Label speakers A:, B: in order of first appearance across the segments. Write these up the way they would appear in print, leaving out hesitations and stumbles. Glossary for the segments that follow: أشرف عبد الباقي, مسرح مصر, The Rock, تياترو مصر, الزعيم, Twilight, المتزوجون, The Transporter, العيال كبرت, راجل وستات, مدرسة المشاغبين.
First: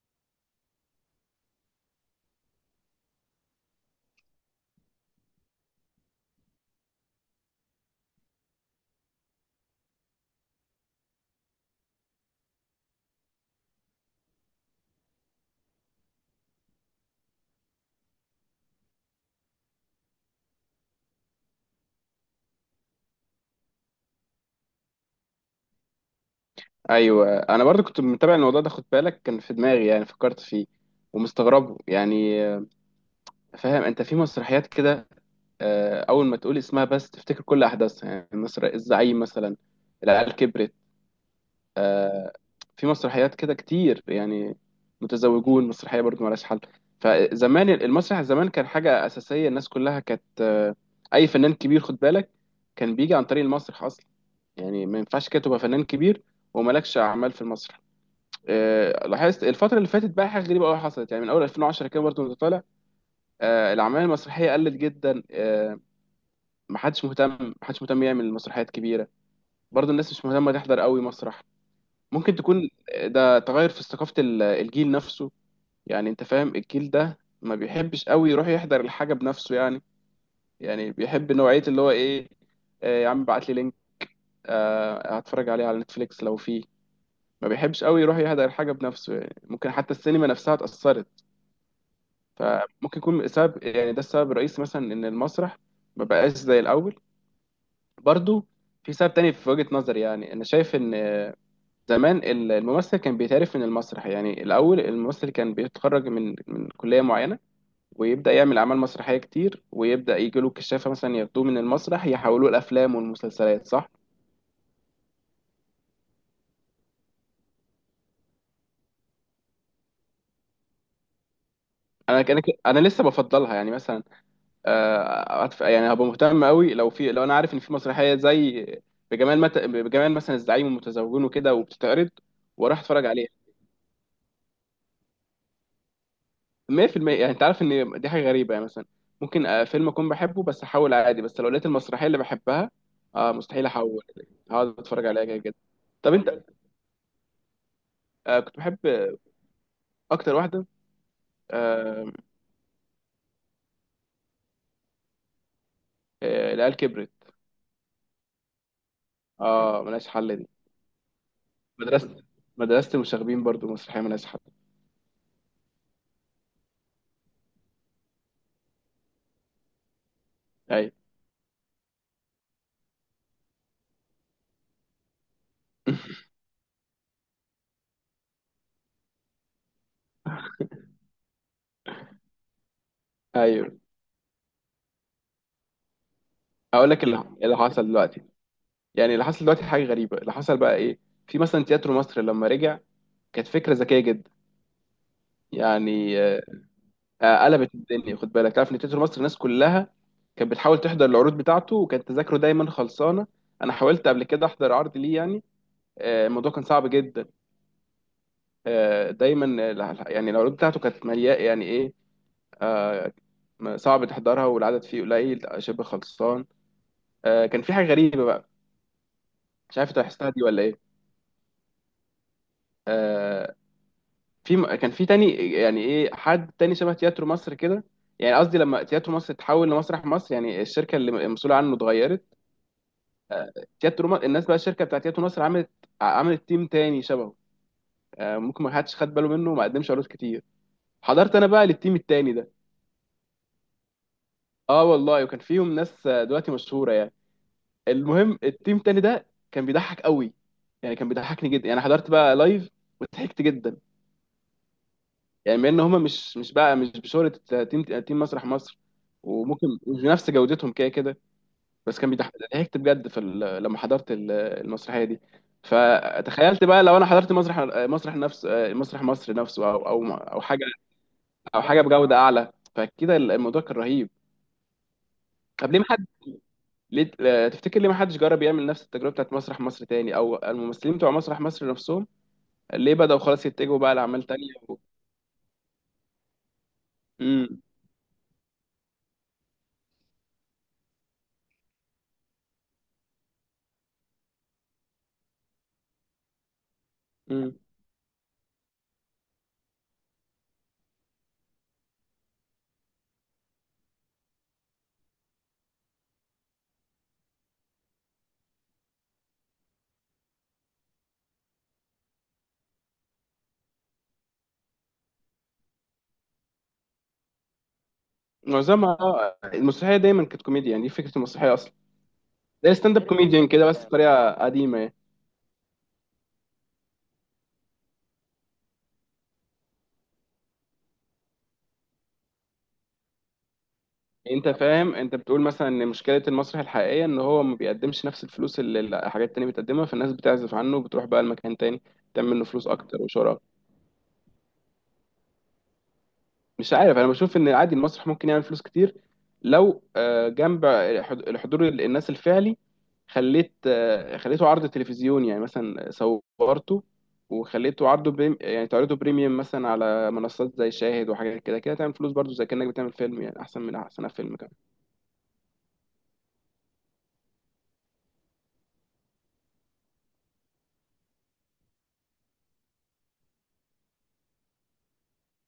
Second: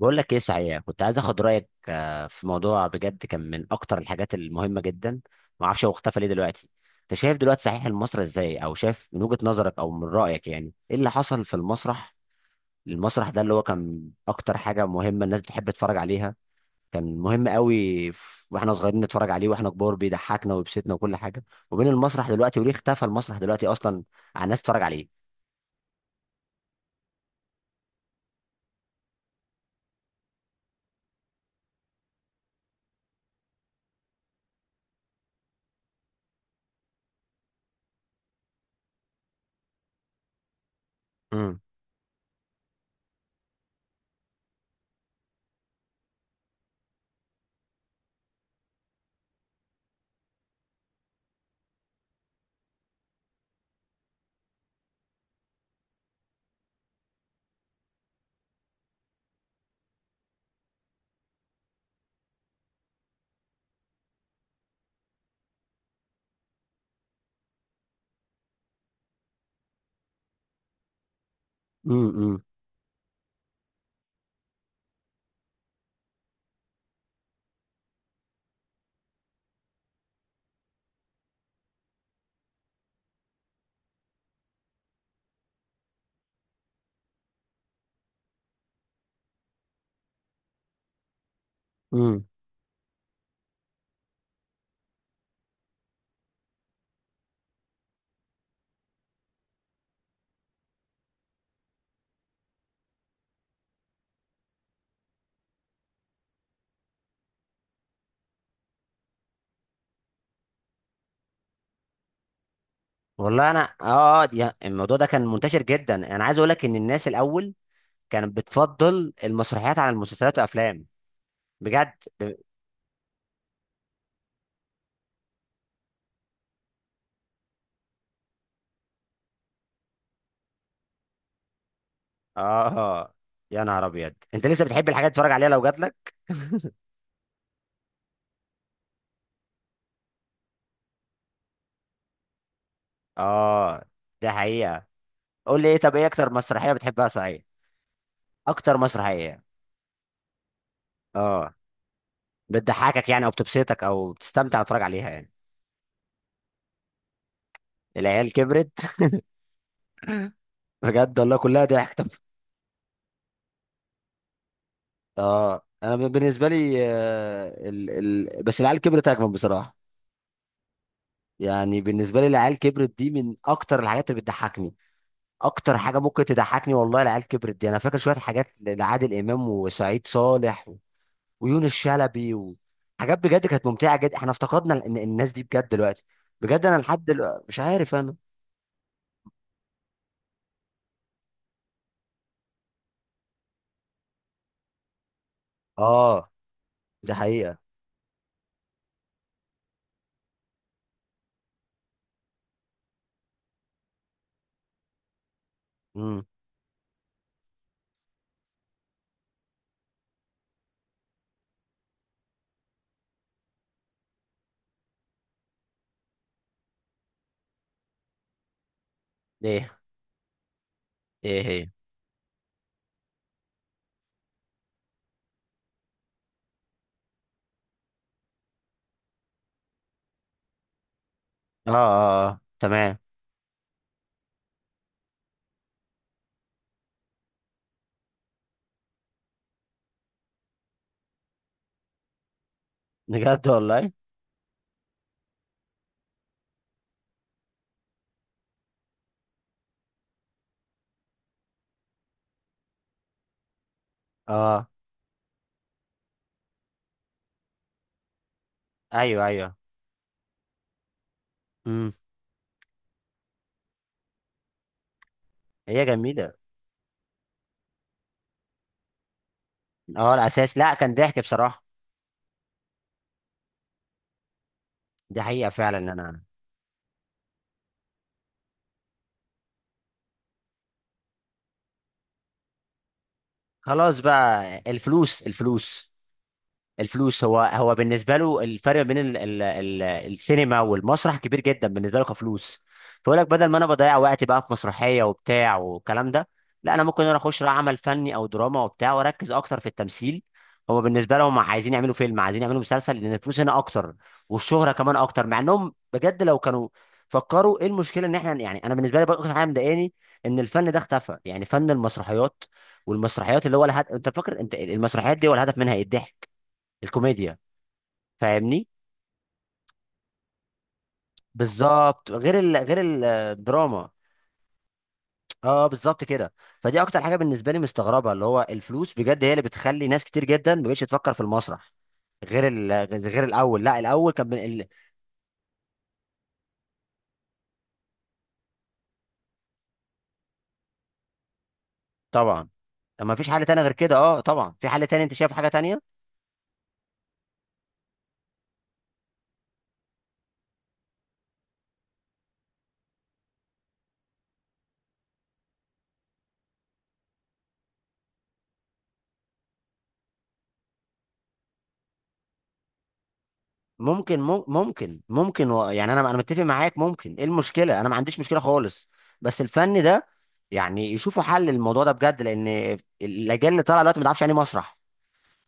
A: بقول لك ايه صحيح، كنت عايز اخد رايك. في موضوع بجد كان من اكتر الحاجات المهمه جدا. ما اعرفش هو اختفى ليه دلوقتي. انت شايف دلوقتي صحيح المسرح ازاي او شايف من وجهه نظرك او من رايك؟ يعني ايه اللي حصل في المسرح؟ المسرح ده اللي هو كان اكتر حاجه مهمه الناس بتحب تتفرج عليها، كان مهم قوي. واحنا صغيرين نتفرج عليه واحنا كبار بيضحكنا ويبسطنا وكل حاجه. وبين المسرح دلوقتي وليه اختفى المسرح دلوقتي اصلا على الناس تتفرج عليه.
B: ايوه، انا برضو كنت متابع الموضوع ده، خد بالك، كان في دماغي يعني فكرت فيه ومستغربه يعني. فاهم انت، في مسرحيات كده. اول ما تقول اسمها بس تفتكر كل احداثها، يعني مصر، الزعيم مثلا، العيال كبرت.
A: امم
B: آه، في مسرحيات كده كتير يعني، متزوجون مسرحيه برضو ملهاش حل. فزمان المسرح، زمان كان حاجه اساسيه، الناس كلها كانت... اي فنان كبير، خد بالك، كان بيجي عن طريق المسرح اصلا. يعني ما ينفعش كده تبقى فنان كبير ومالكش اعمال في المسرح. لاحظت الفترة اللي فاتت بقى حاجة غريبة قوي حصلت، يعني من أول 2010 كده برضه وأنت طالع. الأعمال المسرحية قلت جدا. محدش مهتم يعمل مسرحيات كبيرة. برضه الناس مش مهتمة تحضر قوي مسرح. ممكن تكون ده تغير في ثقافة الجيل نفسه. يعني أنت فاهم، الجيل ده ما بيحبش قوي يروح يحضر الحاجة بنفسه يعني. يعني بيحب نوعية اللي هو إيه. يا عم ابعت لي لينك. هتفرج عليه على نتفليكس لو فيه. ما بيحبش قوي يروح يحضر الحاجة بنفسه، يعني ممكن حتى السينما نفسها اتأثرت.
A: امم
B: فممكن يكون السبب، يعني ده السبب الرئيسي مثلا، ان المسرح ما بقاش زي الاول. برضو في سبب تاني في وجهة نظري. يعني انا شايف ان زمان الممثل كان بيتعرف من المسرح. يعني الاول الممثل كان بيتخرج من كلية معينة، ويبدأ يعمل اعمال مسرحية كتير، ويبدأ يجي له كشافة مثلا ياخدوه من المسرح، يحولوه الافلام
A: والله
B: والمسلسلات،
A: انا
B: صح؟
A: الموضوع ده كان منتشر جدا، انا عايز اقول لك ان الناس الاول كانت بتفضل المسرحيات عن المسلسلات والافلام بجد.
B: انا
A: ب-
B: انا انا لسه بفضلها يعني مثلا. يعني هبقى مهتم قوي لو في، لو انا عارف ان في مسرحيه، زي بجمال مثلا، الزعيم والمتزوجون وكده، وبتتعرض، واروح اتفرج
A: اه،
B: عليها.
A: يا نهار ابيض، انت لسه بتحب الحاجات تتفرج عليها لو جات لك؟
B: 100%. يعني انت عارف ان دي حاجه غريبه يعني مثلا، ممكن فيلم اكون بحبه بس احاول عادي، بس لو لقيت المسرحيه اللي بحبها، مستحيل
A: اه،
B: احول.
A: ده
B: هقعد
A: حقيقة.
B: اتفرج عليها كده كده.
A: قول لي ايه، طب ايه
B: طب
A: اكتر
B: انت،
A: مسرحية بتحبها صحيح؟
B: كنت
A: اكتر
B: بحب
A: مسرحية؟
B: اكتر واحده...
A: اه،
B: آه
A: بتضحكك يعني او بتبسطك او بتستمتع تتفرج عليها يعني؟
B: العيال كبرت.
A: العيال كبرت.
B: اه، ملهاش حل دي.
A: بجد والله كلها ضحك. طب
B: مدرسه، مدرسه المشاغبين برضو مسرحيه ملهاش حل.
A: اه، انا بالنسبة لي بس العيال كبرت اجمل بصراحة.
B: ايوه.
A: يعني بالنسبه لي العيال كبرت دي من اكتر الحاجات اللي بتضحكني. اكتر حاجه ممكن تضحكني والله العيال كبرت دي. انا فاكر شويه حاجات لعادل امام وسعيد صالح ويونس شلبي وحاجات بجد كانت
B: ايوه،
A: ممتعه جدا. احنا افتقدنا الناس دي بجد دلوقتي. بجد انا
B: هقول لك
A: لحد
B: اللي
A: دلوقتي
B: اللي
A: مش
B: حصل
A: عارف انا.
B: دلوقتي. يعني اللي حصل دلوقتي حاجه غريبه. اللي حصل بقى ايه؟ في مثلا تياترو مصر لما رجع، كانت فكره ذكيه جدا يعني.
A: اه، ده حقيقه.
B: قلبت الدنيا. خد بالك، تعرف ان تياترو مصر الناس كلها كانت بتحاول تحضر العروض بتاعته، وكانت تذاكره دايما خلصانه. انا حاولت قبل كده احضر عرض ليه يعني.
A: امم.
B: الموضوع كان صعب جدا. دايما يعني العروض بتاعته كانت مليئه يعني ايه. آه، صعب تحضرها والعدد فيه قليل شبه خلصان. كان في حاجه غريبه بقى. مش
A: ايه؟
B: عارف انت لاحظتها دي ولا ايه.
A: ايه هي؟
B: آه، في كان في تاني، يعني ايه، حد تاني شبه تياترو مصر كده. يعني قصدي، لما تياترو مصر اتحول لمسرح مصر، يعني الشركه اللي المسؤوله
A: اه
B: عنه اتغيرت.
A: اه اه، تمام.
B: الناس بقى، الشركه بتاعت تياترو مصر عملت عملت تيم تاني شبهه. ممكن ما حدش خد باله منه وما قدمش عروض كتير. حضرت انا بقى للتيم التاني ده.
A: بجد والله.
B: اه والله، وكان فيهم ناس دلوقتي مشهوره يعني. المهم التيم التاني ده كان بيضحك قوي، يعني كان بيضحكني جدا. يعني حضرت بقى لايف وضحكت جدا.
A: اه.
B: يعني بما ان هم مش بقى مش بشهرة تيم مسرح مصر،
A: ايوه ايوه.
B: وممكن مش بنفس جودتهم كده كده،
A: امم.
B: بس كان بيضحكت بجد. في لما حضرت المسرحية دي،
A: هي جميله.
B: فتخيلت بقى لو انا حضرت مسرح مصر نفسه، او او
A: اه،
B: او
A: الاساس
B: حاجة،
A: لا، كان ضحك
B: او
A: بصراحه.
B: حاجة بجودة اعلى، فكده الموضوع كان رهيب.
A: دي حقيقه
B: طب
A: فعلا،
B: ليه ما حد،
A: انا.
B: ليه، تفتكر ليه ما حدش جرب يعمل نفس التجربة بتاعت مسرح مصر تاني، او الممثلين بتوع مسرح مصر نفسهم ليه بدأوا خلاص يتجهوا بقى
A: خلاص
B: لأعمال تانية
A: بقى،
B: و...
A: الفلوس الفلوس. الفلوس هو هو بالنسبه له الفرق بين ال السينما والمسرح كبير جدا بالنسبه له كفلوس. فيقول لك بدل ما انا بضيع وقتي بقى في مسرحيه وبتاع والكلام ده، لا انا ممكن اخش بقى
B: امم.
A: عمل فني او دراما وبتاع واركز اكتر في التمثيل. هو بالنسبه لهم عايزين يعملوا فيلم، عايزين يعملوا مسلسل، لان الفلوس هنا اكتر والشهره كمان اكتر. مع انهم بجد لو كانوا فكروا، ايه المشكله ان احنا؟ يعني انا بالنسبه لي برضه اكتر حاجه مضايقاني ان الفن ده اختفى، يعني فن المسرحيات. والمسرحيات اللي هو الهدف، انت فاكر انت المسرحيات دي هو الهدف منها ايه؟ الضحك، الكوميديا. فاهمني؟
B: معظمها المسرحيه دايما كانت كوميديا، يعني دي فكره المسرحيه اصلا.
A: بالظبط، غير
B: زي
A: غير
B: ستاند اب كوميديان كده، بس
A: الدراما.
B: بطريقه قديمه يعني.
A: اه بالظبط كده. فدي اكتر حاجه بالنسبه لي مستغربها، اللي هو الفلوس بجد هي اللي بتخلي ناس كتير جدا ما بقتش تفكر في المسرح، غير غير الاول. لا، الاول كان من
B: انت فاهم، انت بتقول مثلا ان مشكله المسرح الحقيقيه ان هو ما بيقدمش نفس الفلوس اللي الحاجات التانيه بتقدمها، فالناس بتعزف عنه وبتروح بقى لمكان تاني تعمل له
A: طبعا.
B: فلوس اكتر
A: ما فيش
B: وشهره.
A: حل تاني غير كده؟ اه طبعا في حل تاني. انت شايف حاجه تانية؟
B: مش عارف، انا بشوف ان عادي المسرح ممكن يعمل فلوس كتير. لو جنب الحضور الناس الفعلي، خليت خليته عرض تلفزيوني يعني مثلا، صورته وخليته عرضه بريم، يعني تعرضه بريميوم مثلا على منصات زي شاهد وحاجات كده، كده تعمل فلوس برضو، زي كأنك بتعمل فيلم يعني، احسن من احسن
A: ممكن
B: فيلم
A: مم-
B: كمان.
A: ممكن ممكن يعني، انا متفق معاك. ممكن. ايه المشكله؟ انا ما عنديش مشكله خالص بس الفن ده، يعني يشوفوا حل للموضوع ده بجد. لان الاجيال اللي طالعه دلوقتي ما تعرفش يعني إيه مسرح.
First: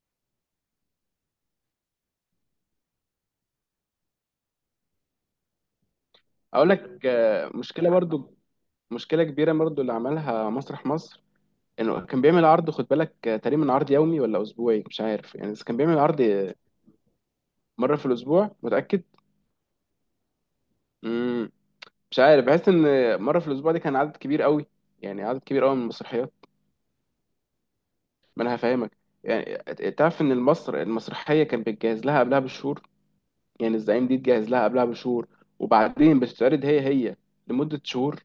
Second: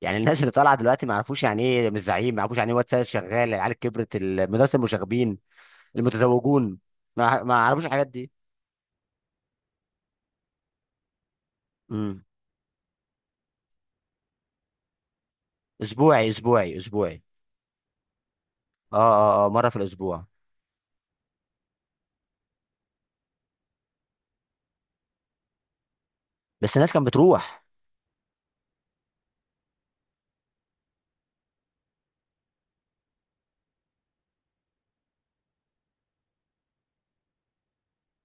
A: يعني الناس اللي طالعه دلوقتي ما يعرفوش يعني ايه مش زعيم، ما يعرفوش يعني ايه واد سيد شغال، العيال كبرت، المدرسه المشاغبين،
B: اقول
A: المتزوجون.
B: لك
A: ما ما يعرفوش
B: مشكلة
A: الحاجات دي.
B: برضو، مشكلة كبيرة برضو اللي عملها مسرح مصر، انه كان
A: امم.
B: بيعمل عرض، خد بالك تقريبا عرض يومي ولا اسبوعي، مش عارف يعني، بس كان بيعمل عرض
A: اسبوعي اسبوعي اسبوعي.
B: مرة في الاسبوع
A: اه
B: متأكد.
A: اه اه، مره في الاسبوع.
B: مم. مش عارف، بحس ان مره في الاسبوع دي كان عدد كبير قوي، يعني عدد كبير قوي من المسرحيات.
A: بس الناس كانت بتروح.
B: ما انا هفهمك. يعني تعرف ان المصر المسرحيه كان بتجهز لها قبلها بشهور، يعني الزعيم دي تجهز لها قبلها بشهور، وبعدين بتتعرض هي لمده شهور.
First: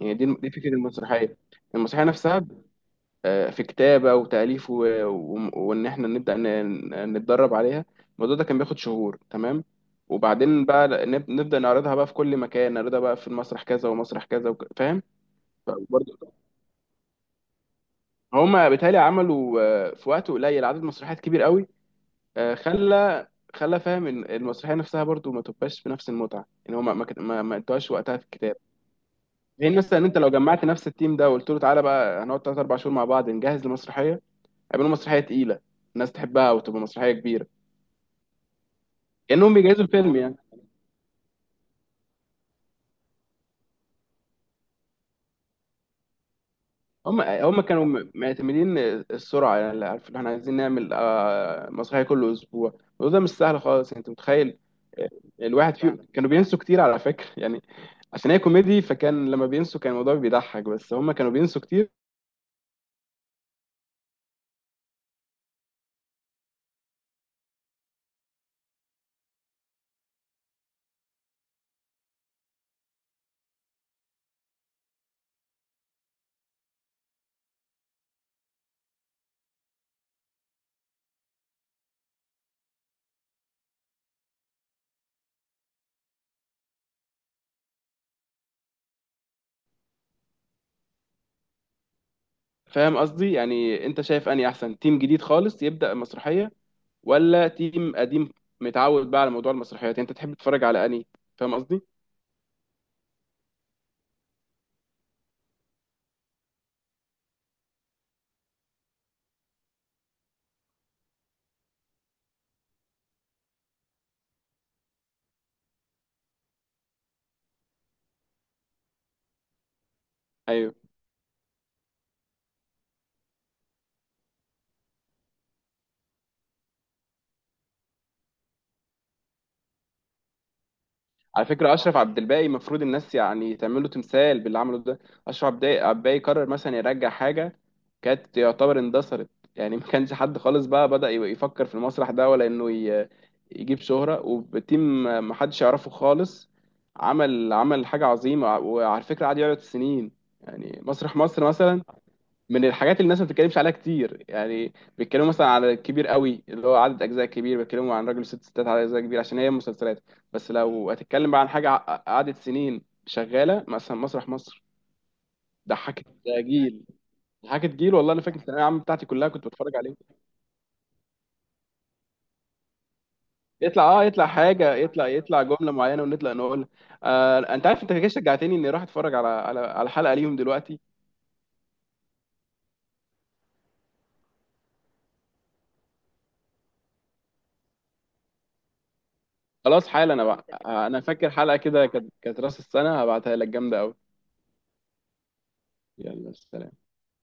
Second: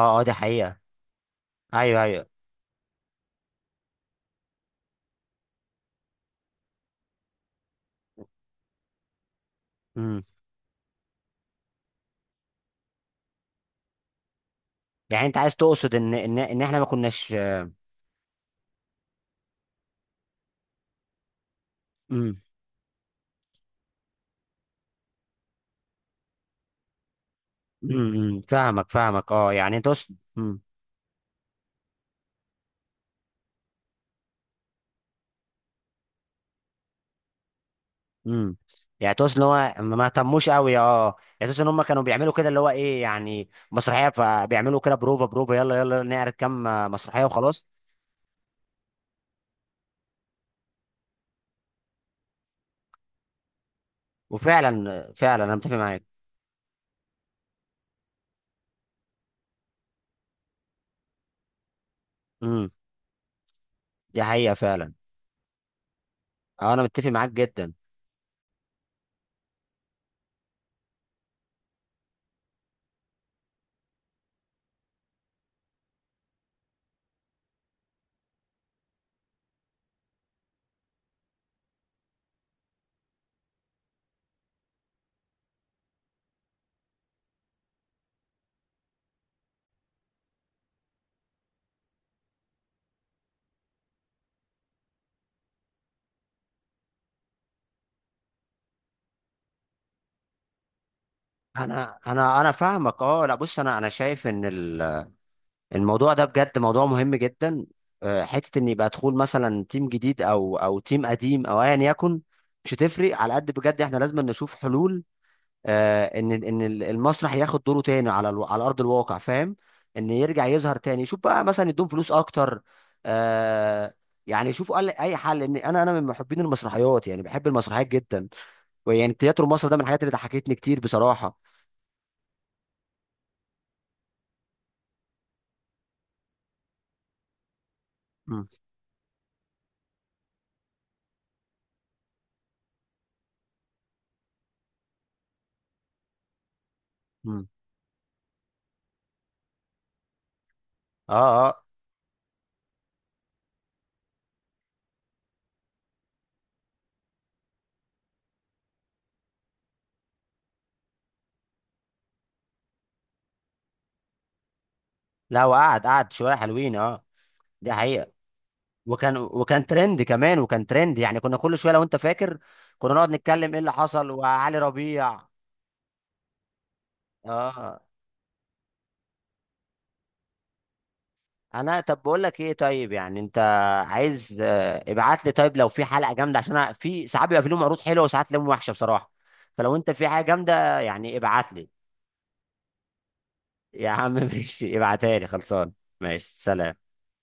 B: يعني
A: اه، دي
B: دي فكره
A: حقيقه.
B: المسرحيه،
A: ايوه
B: المسرحيه
A: ايوه.
B: نفسها. في كتابه وتاليف وان احنا نبدا نتدرب عليها. الموضوع ده كان بياخد شهور، تمام.
A: امم.
B: وبعدين بقى نبدا نعرضها بقى في كل مكان، نعرضها بقى في المسرح كذا، ومسرح كذا، فاهم.
A: يعني انت عايز تقصد ان
B: برضه
A: احنا ما كناش.
B: هما بيتهيألي عملوا في وقت قليل عدد مسرحيات كبير قوي.
A: امم
B: آه، خلى خلى فاهم إن المسرحيه نفسها برضو ما تبقاش بنفس المتعه، ان هما ما ادوهاش وقتها في
A: أمم.
B: الكتاب.
A: فاهمك فاهمك. اه،
B: لان
A: يعني انت
B: مثلا
A: تقصد.
B: انت لو جمعت نفس التيم ده، وقلت له تعالى بقى هنقعد 3 4 شهور مع بعض نجهز لمسرحيه، هيعملوا مسرحيه تقيله الناس تحبها وتبقى مسرحيه كبيره،
A: امم. يعني تقصد ان هو
B: كانهم بيجهزوا
A: ما ما
B: فيلم يعني.
A: اهتموش قوي. اه، يعني تقصد ان هم كانوا بيعملوا كده اللي هو ايه، يعني مسرحيه فبيعملوا كده بروفا بروفا يلا يلا نعرض كام مسرحيه
B: هما
A: وخلاص.
B: كانوا معتمدين السرعه، يعني اللي عارف، اللي احنا عايزين نعمل مسرحيه كل اسبوع، وده مش سهل خالص يعني، انت متخيل. آه،
A: وفعلا فعلا انا متفق
B: الواحد فيهم
A: معاك.
B: كانوا بينسوا كتير على فكرة يعني، عشان هي كوميدي، فكان لما بينسوا كان الموضوع بيضحك، بس هما كانوا بينسوا كتير.
A: امم. دي حقيقه فعلا. اه انا متفق معاك جدا.
B: فاهم قصدي، يعني انت شايف اني احسن تيم جديد خالص يبدأ المسرحية، ولا تيم قديم متعود بقى على موضوع المسرحيات، يعني انت تحب تتفرج على اني، فاهم قصدي.
A: انا فاهمك. اه لا بص، انا شايف ان الموضوع ده بجد موضوع مهم جدا. حته ان يبقى دخول مثلا تيم جديد او تيم قديم او ايا يكن مش هتفرق على قد بجد. احنا لازم نشوف حلول. ان المسرح ياخد دوره تاني على على ارض الواقع، فاهم؟ ان يرجع
B: ايوه.
A: يظهر تاني، يشوف بقى مثلا يدوم فلوس اكتر. آه يعني يشوفوا اي حل. ان انا انا من محبين المسرحيات يعني بحب المسرحيات جدا. ويعني تياترو مصر ده من الحاجات اللي ضحكتني كتير
B: على
A: بصراحه.
B: فكرة أشرف عبد الباقي المفروض الناس يعني تعمل له تمثال باللي عمله ده. أشرف عبد الباقي قرر مثلا يرجع حاجة كانت
A: مم.
B: يعتبر اندثرت، يعني ما كانش حد خالص بقى بدأ يبقى يفكر في المسرح ده، ولا إنه يجيب شهرة، وتيم ما حدش يعرفه خالص.
A: مم.
B: عمل حاجة عظيمة، وعلى فكرة قعد يعرض سنين، يعني
A: اه
B: مسرح مصر
A: اه،
B: مثلا من الحاجات اللي الناس ما بتتكلمش عليها كتير. يعني بيتكلموا مثلا على الكبير قوي، اللي هو عدد اجزاء كبير، بيتكلموا عن راجل وست ستات على اجزاء كبير عشان هي مسلسلات، بس لو هتتكلم بقى عن حاجه قعدت سنين شغاله مثلا مسرح مصر.
A: لا وقعد،
B: ضحكت
A: قعد شويه حلوين.
B: جيل
A: اه
B: ضحكت
A: دي
B: جيل
A: حقيقه.
B: والله. انا فاكر الثانويه العامه بتاعتي
A: وكان
B: كلها كنت
A: وكان
B: بتفرج عليه.
A: ترند كمان، وكان ترند، يعني كنا كل شويه لو انت فاكر كنا نقعد نتكلم ايه اللي حصل
B: يطلع
A: وعلي
B: حاجه، يطلع
A: ربيع.
B: يطلع جمله معينه ونطلع نقول. انت
A: اه.
B: عارف، انت كده شجعتني اني اروح اتفرج على حلقه ليهم دلوقتي.
A: انا طب بقول لك ايه، طيب يعني انت عايز ابعت لي طيب لو في حلقه جامده، عشان أنا في ساعات بيبقى في لهم عروض حلوه وساعات لهم وحشه بصراحه. فلو
B: خلاص
A: انت في
B: حالا انا
A: حاجه
B: بقى
A: جامده
B: انا
A: يعني
B: فاكر
A: ابعت
B: حلقه
A: لي.
B: كده، كانت راس السنه، هبعتها لك جامده
A: يا
B: قوي.
A: عم ماشي، ابعتها لي، خلصان.
B: يلا،
A: ماشي،
B: سلام.
A: سلام.